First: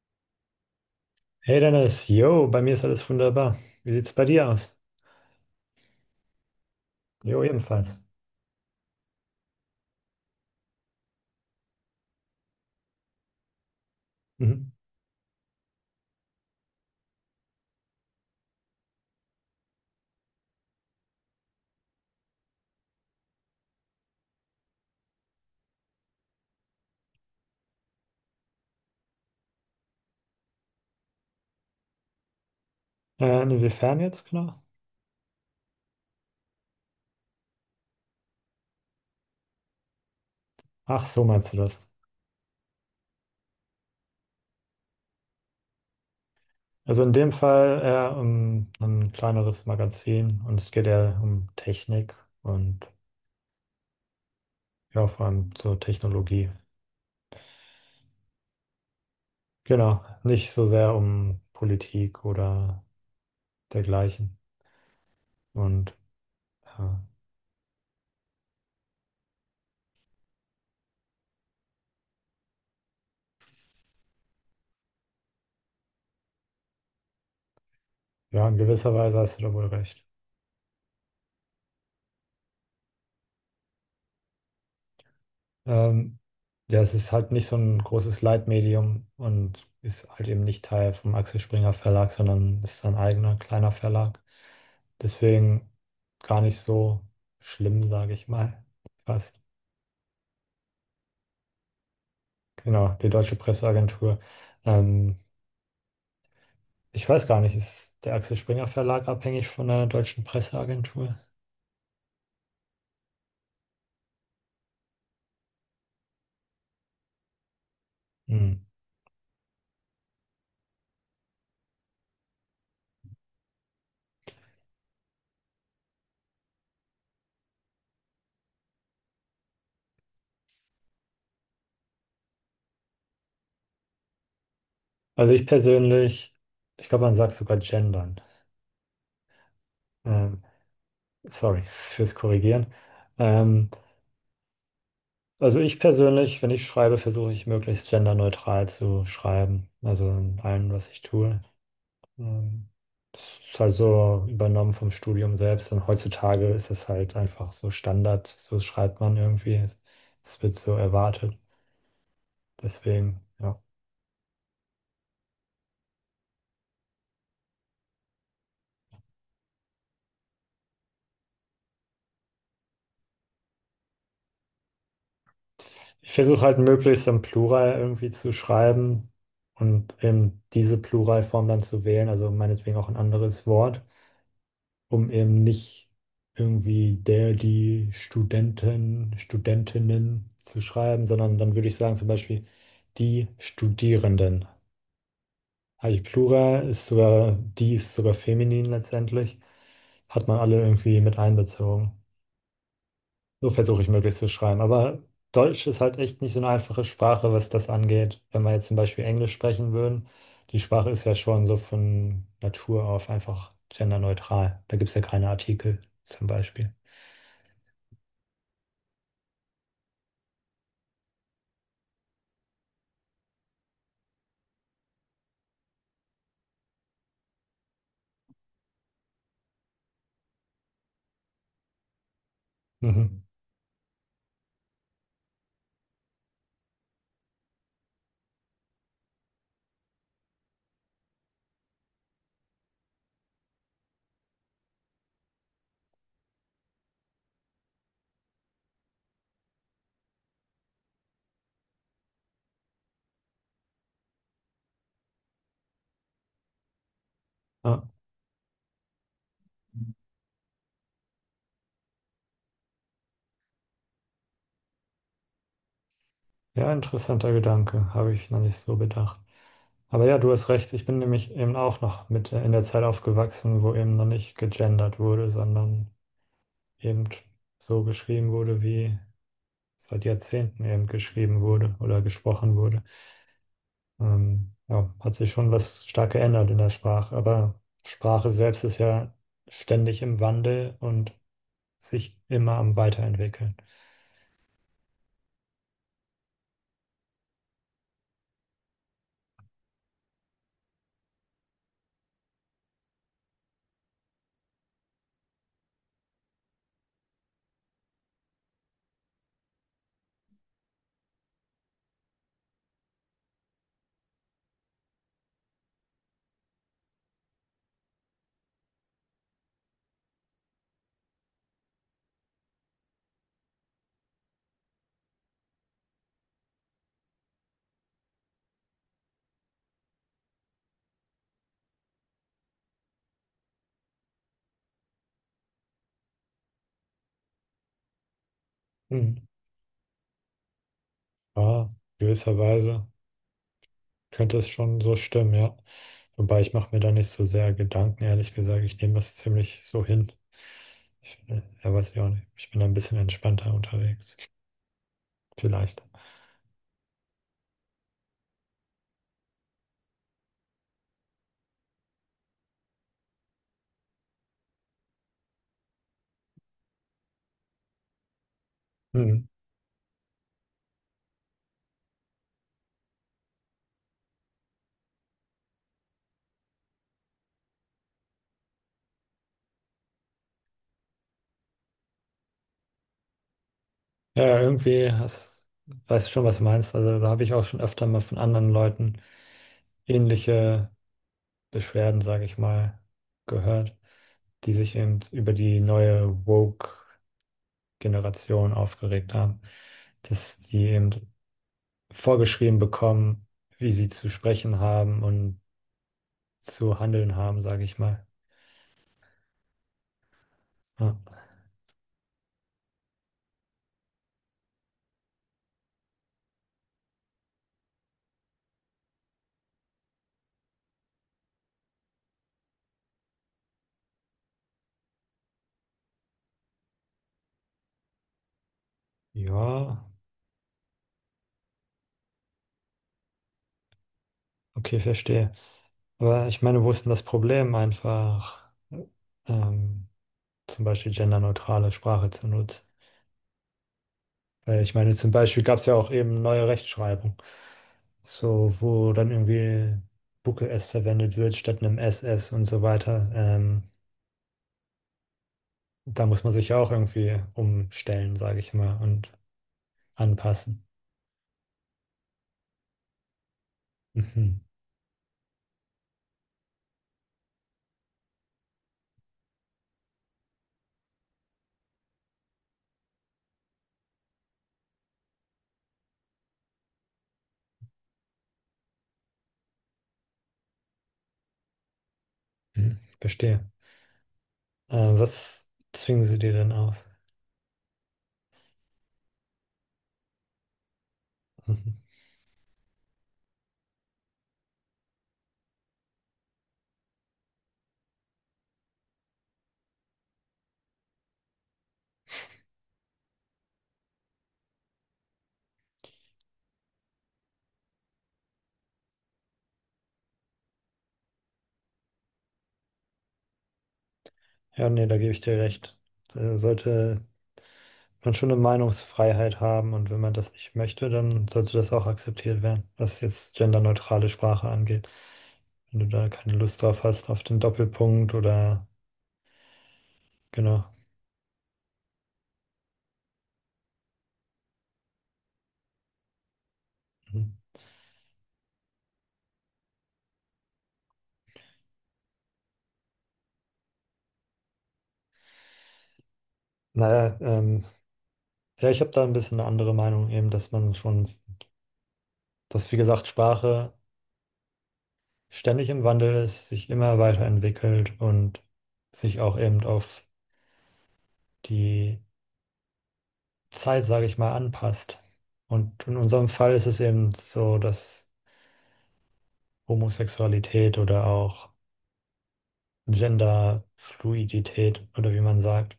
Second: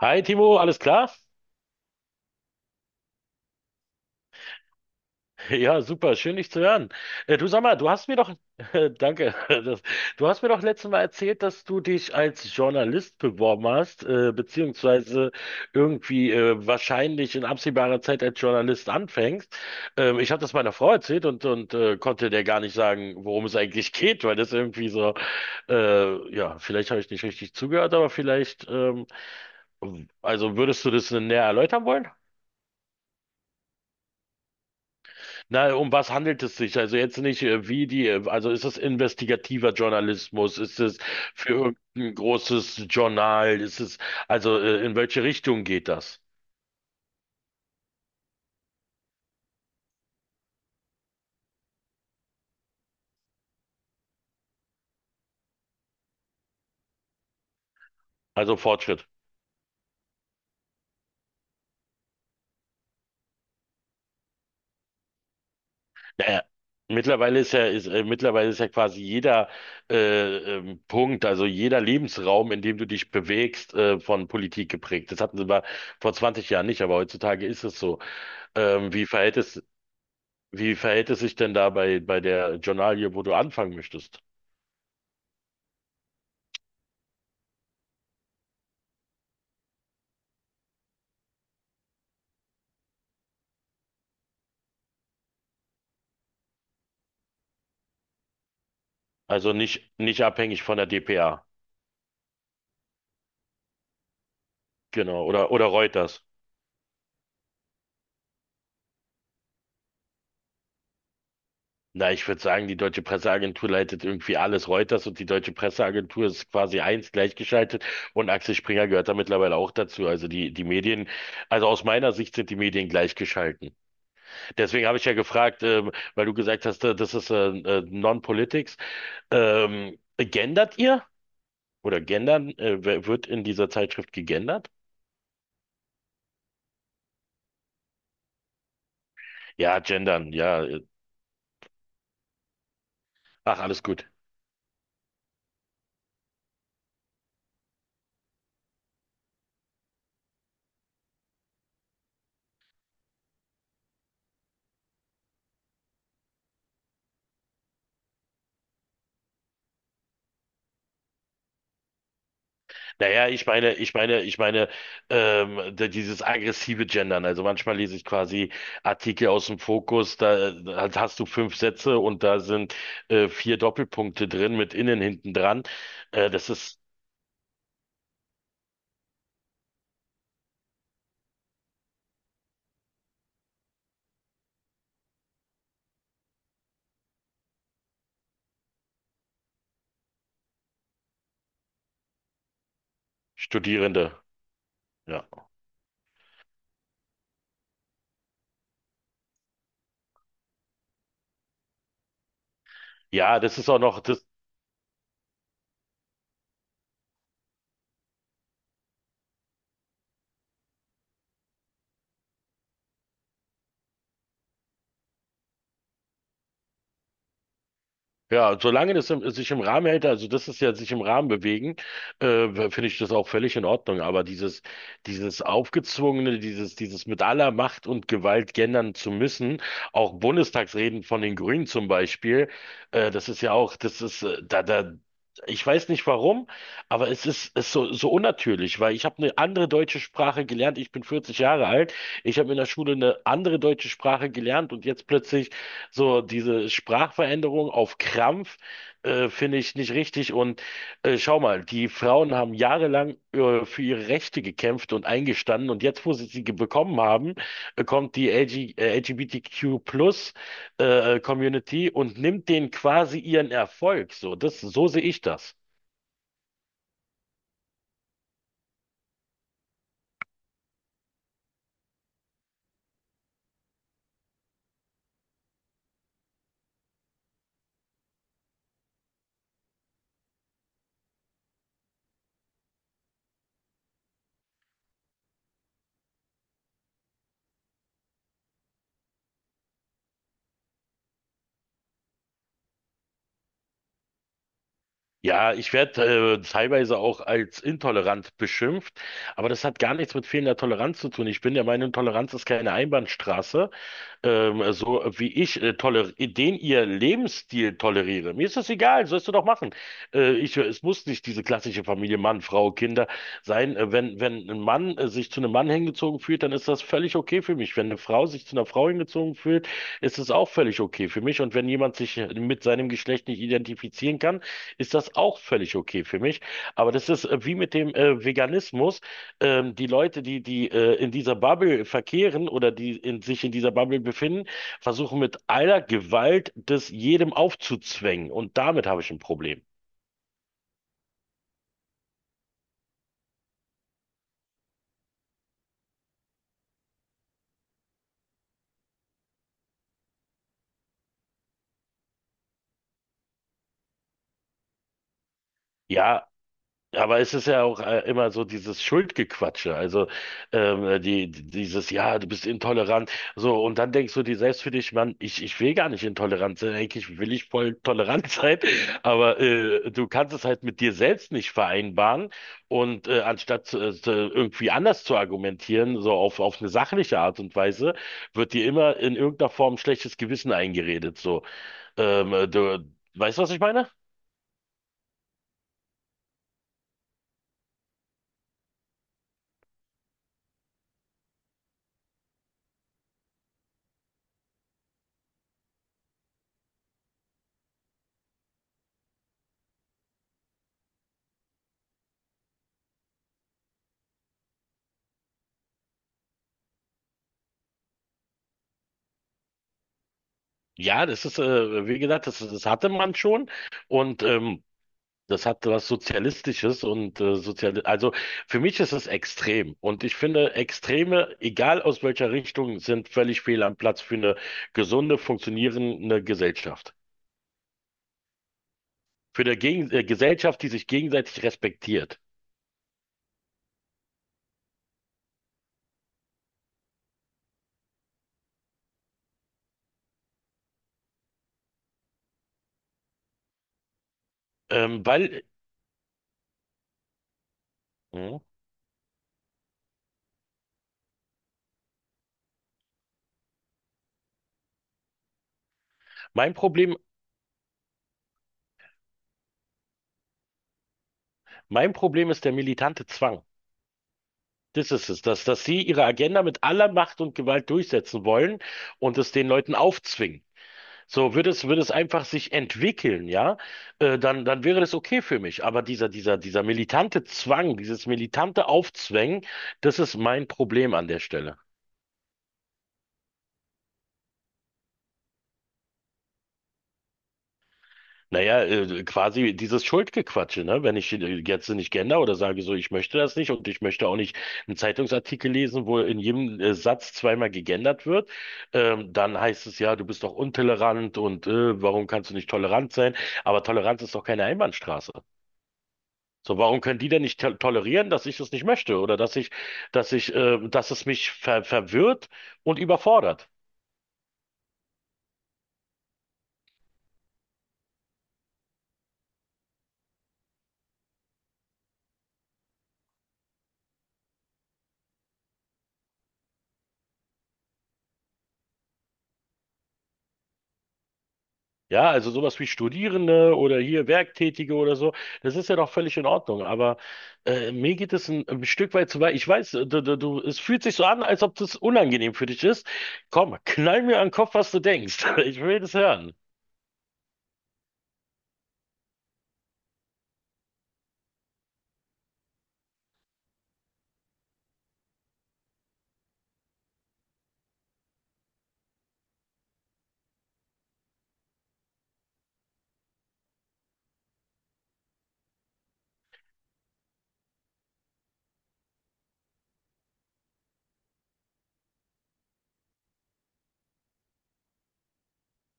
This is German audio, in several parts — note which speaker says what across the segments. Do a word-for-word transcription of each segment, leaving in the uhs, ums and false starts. Speaker 1: Hi Timo, alles klar?
Speaker 2: Hey Dennis, yo, bei mir ist alles wunderbar. Wie sieht's bei dir aus?
Speaker 1: Ja, super, schön dich zu hören. Äh,
Speaker 2: Jo,
Speaker 1: du sag mal, du
Speaker 2: ebenfalls.
Speaker 1: hast mir doch, danke, das, du hast mir doch letztes Mal erzählt, dass du dich als Journalist beworben hast, äh,
Speaker 2: Mhm.
Speaker 1: beziehungsweise irgendwie äh, wahrscheinlich in absehbarer Zeit als Journalist anfängst. Ähm, ich habe das meiner Frau erzählt und, und äh, konnte der gar nicht sagen, worum es eigentlich geht, weil das irgendwie so, äh, ja, vielleicht habe ich nicht richtig zugehört, aber vielleicht, ähm, also würdest du das näher erläutern wollen?
Speaker 2: Äh, inwiefern jetzt genau?
Speaker 1: Na, um was handelt es sich? Also jetzt nicht, äh, wie die, äh, also ist es investigativer Journalismus? Ist es
Speaker 2: Ach, so meinst du
Speaker 1: für
Speaker 2: das.
Speaker 1: irgendein großes Journal? Ist es, also äh, in welche Richtung geht das?
Speaker 2: Also in dem Fall eher um ein kleineres Magazin und es geht eher um Technik und ja, vor allem so Technologie.
Speaker 1: Also Fortschritt.
Speaker 2: Genau, nicht so sehr um Politik oder dergleichen. Und
Speaker 1: Naja,
Speaker 2: ja,
Speaker 1: mittlerweile ist ja, ist, äh, mittlerweile ist ja quasi jeder äh, ähm, Punkt, also jeder Lebensraum, in dem du dich bewegst, äh, von Politik geprägt. Das hatten sie mal vor zwanzig Jahren nicht, aber heutzutage ist es so.
Speaker 2: ja, in
Speaker 1: Ähm,
Speaker 2: gewisser
Speaker 1: wie
Speaker 2: Weise
Speaker 1: verhält
Speaker 2: hast du da
Speaker 1: es,
Speaker 2: wohl recht.
Speaker 1: wie verhält es sich denn da bei, bei der Journalie, wo du anfangen möchtest?
Speaker 2: Ähm, ja, es ist halt nicht so ein großes Leitmedium und ist halt eben nicht Teil vom Axel Springer Verlag, sondern ist sein eigener kleiner Verlag. Deswegen gar nicht so schlimm, sage ich mal. Fast.
Speaker 1: Also nicht, nicht abhängig von der dpa.
Speaker 2: Genau, die Deutsche Presseagentur. Ähm,
Speaker 1: Genau. Oder, oder Reuters.
Speaker 2: Ich weiß gar nicht, ist der Axel Springer Verlag abhängig von der Deutschen Presseagentur?
Speaker 1: Na, ich würde sagen, die deutsche Presseagentur leitet irgendwie alles. Reuters und die deutsche Presseagentur ist quasi eins gleichgeschaltet und
Speaker 2: Hm.
Speaker 1: Axel Springer gehört da mittlerweile auch dazu. Also die, die Medien, also aus meiner Sicht sind die Medien gleichgeschalten. Deswegen habe ich ja gefragt, ähm, weil du gesagt hast, äh, das ist äh, äh, Non-Politics. Ähm, gendert ihr? Oder gendern? Äh, wer- wird in dieser Zeitschrift gegendert?
Speaker 2: Also ich persönlich, ich glaube, man sagt sogar gendern.
Speaker 1: Ja, gendern,
Speaker 2: Ähm,
Speaker 1: ja.
Speaker 2: Sorry fürs Korrigieren.
Speaker 1: Ach,
Speaker 2: Ähm,
Speaker 1: alles gut.
Speaker 2: Also ich persönlich, wenn ich schreibe, versuche ich möglichst genderneutral zu schreiben. Also in allem, was ich tue. Ähm, Das ist halt so übernommen vom Studium selbst. Und heutzutage ist es halt einfach so Standard. So schreibt man irgendwie. Es es wird so erwartet. Deswegen,
Speaker 1: Naja, ich
Speaker 2: ja.
Speaker 1: meine, ich meine, ich meine, ähm, d- dieses aggressive Gendern. Also manchmal lese ich quasi Artikel aus dem Fokus, da, da hast du fünf Sätze und da sind äh, vier Doppelpunkte drin mit innen hinten dran.
Speaker 2: Ich
Speaker 1: Äh,
Speaker 2: versuche
Speaker 1: das
Speaker 2: halt
Speaker 1: ist
Speaker 2: möglichst im Plural irgendwie zu schreiben und eben diese Pluralform dann zu wählen. Also meinetwegen auch ein anderes Wort, um eben nicht irgendwie der, die Studenten, Studentinnen zu schreiben, sondern dann würde ich sagen zum Beispiel die
Speaker 1: Studierende.
Speaker 2: Studierenden.
Speaker 1: Ja.
Speaker 2: Habe ich Plural, ist sogar, die ist sogar feminin letztendlich. Hat man alle irgendwie mit einbezogen.
Speaker 1: Ja,
Speaker 2: So
Speaker 1: das ist auch
Speaker 2: versuche ich
Speaker 1: noch,
Speaker 2: möglichst
Speaker 1: das
Speaker 2: zu schreiben. Aber Deutsch ist halt echt nicht so eine einfache Sprache, was das angeht. Wenn wir jetzt zum Beispiel Englisch sprechen würden, die Sprache ist ja schon so von Natur auf einfach genderneutral. Da gibt es ja keine Artikel zum Beispiel.
Speaker 1: Ja, solange das im, sich im Rahmen hält, also das ist ja sich im Rahmen bewegen, äh, finde ich das auch völlig in Ordnung. Aber dieses, dieses aufgezwungene, dieses, dieses mit aller Macht und Gewalt gendern zu müssen, auch Bundestagsreden von den Grünen zum Beispiel, äh,
Speaker 2: Mhm.
Speaker 1: das ist ja auch, das ist, äh, da, da, ich weiß nicht warum, aber es ist, ist so, so unnatürlich, weil ich habe eine andere deutsche Sprache gelernt. Ich bin vierzig Jahre alt. Ich habe in der Schule eine andere deutsche Sprache gelernt und jetzt plötzlich so diese Sprachveränderung auf Krampf äh, finde ich nicht richtig. Und äh, schau mal, die Frauen haben jahrelang äh, für ihre Rechte gekämpft und eingestanden. Und jetzt, wo sie sie ge- bekommen haben,
Speaker 2: Ja.
Speaker 1: äh, kommt die L G, äh, L G B T Q Plus äh, Community und nimmt denen quasi ihren Erfolg. So, das, so sehe ich das.
Speaker 2: Ja, interessanter Gedanke, habe ich noch nicht so bedacht. Aber ja, du hast recht, ich bin nämlich eben auch noch mit in der Zeit aufgewachsen, wo eben noch nicht gegendert wurde, sondern eben so geschrieben wurde, wie seit Jahrzehnten eben geschrieben wurde oder gesprochen wurde. Ähm, ja, hat sich schon was stark geändert in der Sprache, aber Sprache selbst ist ja ständig im Wandel und sich immer am Weiterentwickeln.
Speaker 1: Ja, ich werde äh, teilweise auch als intolerant beschimpft, aber das hat gar nichts mit fehlender Toleranz zu tun. Ich bin der Meinung, Toleranz ist keine Einbahnstraße, ähm, so wie ich äh, toler den ihr Lebensstil toleriere. Mir ist das egal, sollst du doch machen. Äh, ich, es muss nicht diese klassische Familie Mann, Frau, Kinder sein. Äh, wenn, wenn ein Mann äh, sich zu einem Mann hingezogen fühlt, dann ist das völlig okay für mich. Wenn eine Frau sich zu einer Frau hingezogen fühlt, ist es auch völlig okay für mich. Und wenn jemand sich äh, mit seinem Geschlecht nicht identifizieren kann, ist das auch völlig okay für mich. Aber das ist äh, wie mit dem äh, Veganismus. Ähm, die Leute, die, die äh, in dieser Bubble verkehren oder die in, sich in dieser Bubble befinden, versuchen mit aller Gewalt das jedem aufzuzwängen. Und damit habe ich
Speaker 2: Hm.
Speaker 1: ein Problem.
Speaker 2: Ja, gewisserweise. Könnte es schon so stimmen, ja. Wobei, ich mache mir da nicht so sehr Gedanken, ehrlich gesagt. Ich nehme das ziemlich so hin. Ich, äh, ja, weiß ich auch nicht. Ich bin da ein bisschen entspannter unterwegs. Vielleicht.
Speaker 1: Ja, aber es ist ja auch äh, immer so dieses Schuldgequatsche, also ähm, die, die- dieses, ja, du bist intolerant, so, und dann denkst du dir selbst für dich, Mann, ich, ich will gar nicht intolerant sein, eigentlich will ich voll tolerant sein,
Speaker 2: Hm.
Speaker 1: aber äh, du kannst es halt mit dir selbst nicht vereinbaren und äh, anstatt zu- äh, zu- irgendwie anders zu argumentieren, so auf, auf eine sachliche Art und Weise, wird dir immer in irgendeiner Form schlechtes Gewissen eingeredet, so, ähm, du, weißt du, was ich meine?
Speaker 2: Ja, ja, irgendwie hast, weißt du schon, was du meinst. Also da habe ich auch schon öfter mal von anderen Leuten ähnliche Beschwerden, sage ich mal, gehört, die sich eben über die neue Woke-Generation aufgeregt haben, dass die eben vorgeschrieben bekommen, wie sie zu sprechen haben und zu handeln haben, sage ich mal. Ja,
Speaker 1: Ja, das ist, äh, wie gesagt, das, das hatte man schon und ähm, das hat was Sozialistisches und äh, sozial, also für mich ist es extrem und ich finde Extreme, egal aus welcher Richtung, sind völlig fehl am Platz für eine gesunde, funktionierende Gesellschaft. Für eine
Speaker 2: ja,
Speaker 1: Gegen äh, Gesellschaft, die sich gegenseitig respektiert.
Speaker 2: okay, verstehe. Aber ich meine, wo ist denn das Problem, einfach ähm, zum Beispiel genderneutrale Sprache zu nutzen? Weil ich meine,
Speaker 1: Ähm,
Speaker 2: zum Beispiel
Speaker 1: weil
Speaker 2: gab es ja auch eben neue Rechtschreibung,
Speaker 1: Mhm.
Speaker 2: so wo dann irgendwie Bucke S verwendet wird statt einem S S und so weiter. Ähm, da muss man sich
Speaker 1: mein
Speaker 2: ja auch
Speaker 1: Problem,
Speaker 2: irgendwie umstellen, sage ich mal, und anpassen.
Speaker 1: Mein Problem ist der militante Zwang.
Speaker 2: Mhm.
Speaker 1: Das ist es, dass, dass sie ihre Agenda mit aller Macht und Gewalt durchsetzen wollen und es den Leuten aufzwingen. So, würde es, würde es einfach sich entwickeln, ja, äh, dann, dann wäre das okay für mich. Aber dieser, dieser, dieser militante Zwang, dieses militante Aufzwängen, das ist mein Problem an der Stelle.
Speaker 2: Hm, verstehe. Äh, was zwingen sie dir denn auf?
Speaker 1: Naja, äh, quasi dieses Schuldgequatsche, ne? Wenn ich äh, jetzt
Speaker 2: Mhm.
Speaker 1: nicht gender oder sage so, ich möchte das nicht und ich möchte auch nicht einen Zeitungsartikel lesen, wo in jedem äh, Satz zweimal gegendert wird, ähm, dann heißt es ja, du bist doch untolerant und äh, warum kannst du nicht tolerant sein? Aber Toleranz ist doch keine Einbahnstraße. So, warum können die denn nicht to tolerieren, dass ich es nicht möchte oder dass ich, dass ich, äh, dass es mich ver verwirrt und überfordert?
Speaker 2: Ja, nee, da gebe ich dir recht. Da sollte man schon eine Meinungsfreiheit haben, und wenn man das nicht möchte, dann sollte das auch akzeptiert werden, was jetzt genderneutrale Sprache angeht. Wenn du da keine Lust drauf hast, auf den Doppelpunkt oder, genau.
Speaker 1: Ja, also sowas wie Studierende oder hier Werktätige oder so, das ist ja doch völlig in Ordnung. Aber
Speaker 2: Mhm.
Speaker 1: äh, mir geht es ein, ein Stück weit zu weit. Ich weiß, äh, du, du, du, es fühlt sich so an, als ob das unangenehm für dich ist. Komm, knall mir an den Kopf, was du denkst. Ich will das hören.
Speaker 2: Naja, ähm, ja, ich habe da ein bisschen eine andere Meinung eben, dass man schon, dass, wie gesagt, Sprache ständig im Wandel ist, sich immer weiterentwickelt und sich auch eben auf die Zeit, sage ich mal, anpasst. Und in unserem Fall ist es eben so, dass Homosexualität oder auch Genderfluidität, oder wie man sagt,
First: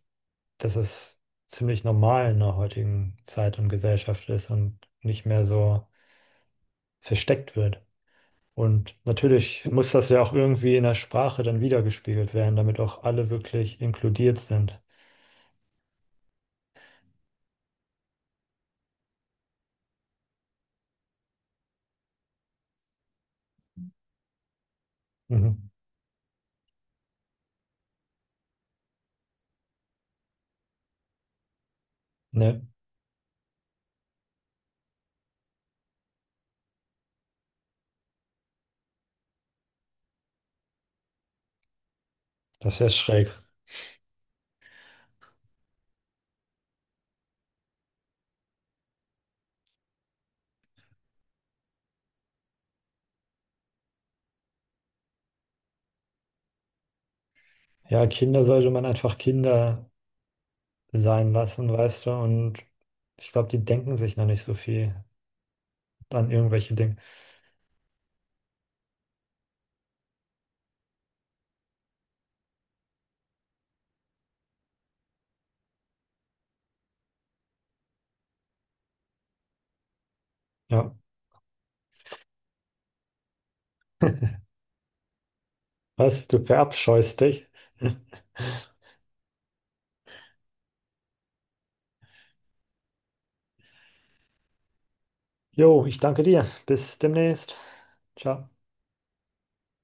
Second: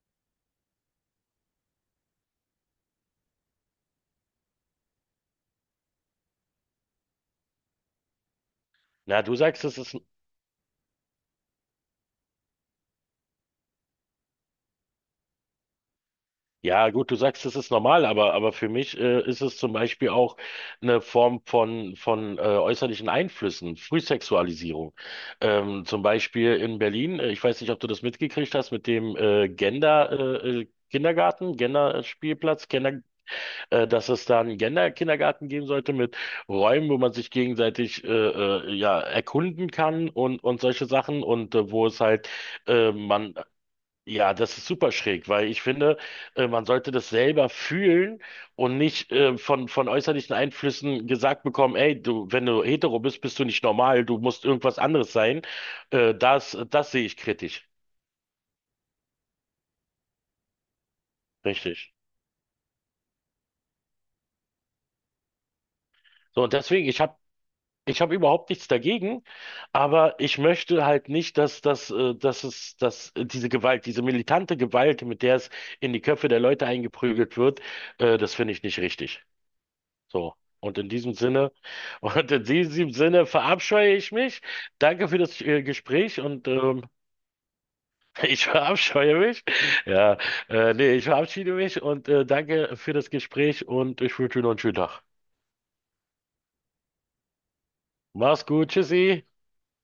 Speaker 2: dass es ziemlich normal in der heutigen Zeit und Gesellschaft ist und nicht mehr so versteckt wird. Und
Speaker 1: Na, du
Speaker 2: natürlich
Speaker 1: sagst, es
Speaker 2: muss
Speaker 1: ist
Speaker 2: das ja auch irgendwie in der Sprache dann wiedergespiegelt werden, damit auch alle wirklich inkludiert sind.
Speaker 1: Ja, gut, du sagst, das ist normal, aber, aber für mich äh, ist es zum Beispiel auch eine Form von, von äh, äußerlichen Einflüssen, Frühsexualisierung.
Speaker 2: Mhm.
Speaker 1: Ähm, zum Beispiel in Berlin, äh, ich weiß nicht, ob du das mitgekriegt hast mit dem äh, Gender, äh, äh, Kindergarten,
Speaker 2: Ne?
Speaker 1: Gender-Spielplatz, Gender, äh, dass es da einen Gender-Kindergarten geben sollte mit Räumen, wo man sich gegenseitig äh, äh, ja, erkunden kann und, und solche Sachen und äh, wo es halt,
Speaker 2: Das ist ja
Speaker 1: äh,
Speaker 2: schräg.
Speaker 1: man ja, das ist super schräg, weil ich finde, äh, man sollte das selber fühlen und nicht äh, von, von äußerlichen Einflüssen gesagt bekommen, ey, du, wenn du hetero bist, bist du nicht normal, du musst irgendwas anderes sein. Äh, das, das sehe ich kritisch.
Speaker 2: Ja, Kinder sollte man einfach Kinder sein lassen,
Speaker 1: Richtig.
Speaker 2: weißt du, und ich glaube, die denken sich noch nicht so viel an
Speaker 1: So, und
Speaker 2: irgendwelche
Speaker 1: deswegen,
Speaker 2: Dinge.
Speaker 1: ich habe ich hab überhaupt nichts dagegen, aber ich möchte halt nicht, dass, dass, äh, dass es, dass äh, diese Gewalt, diese militante Gewalt, mit der es in die Köpfe der Leute eingeprügelt wird, äh, das finde ich nicht richtig. So. Und in
Speaker 2: Ja,
Speaker 1: diesem Sinne, und in diesem Sinne verabscheue ich mich. Danke für das äh, Gespräch
Speaker 2: was? Du
Speaker 1: und ähm,
Speaker 2: verabscheust dich.
Speaker 1: ich verabscheue mich. Ja, äh, nee, ich verabschiede mich und äh, danke für das Gespräch und ich wünsche dir noch einen schönen Tag.
Speaker 2: Jo, ich danke dir. Bis demnächst.
Speaker 1: Mach's
Speaker 2: Ciao.
Speaker 1: gut, tschüssi.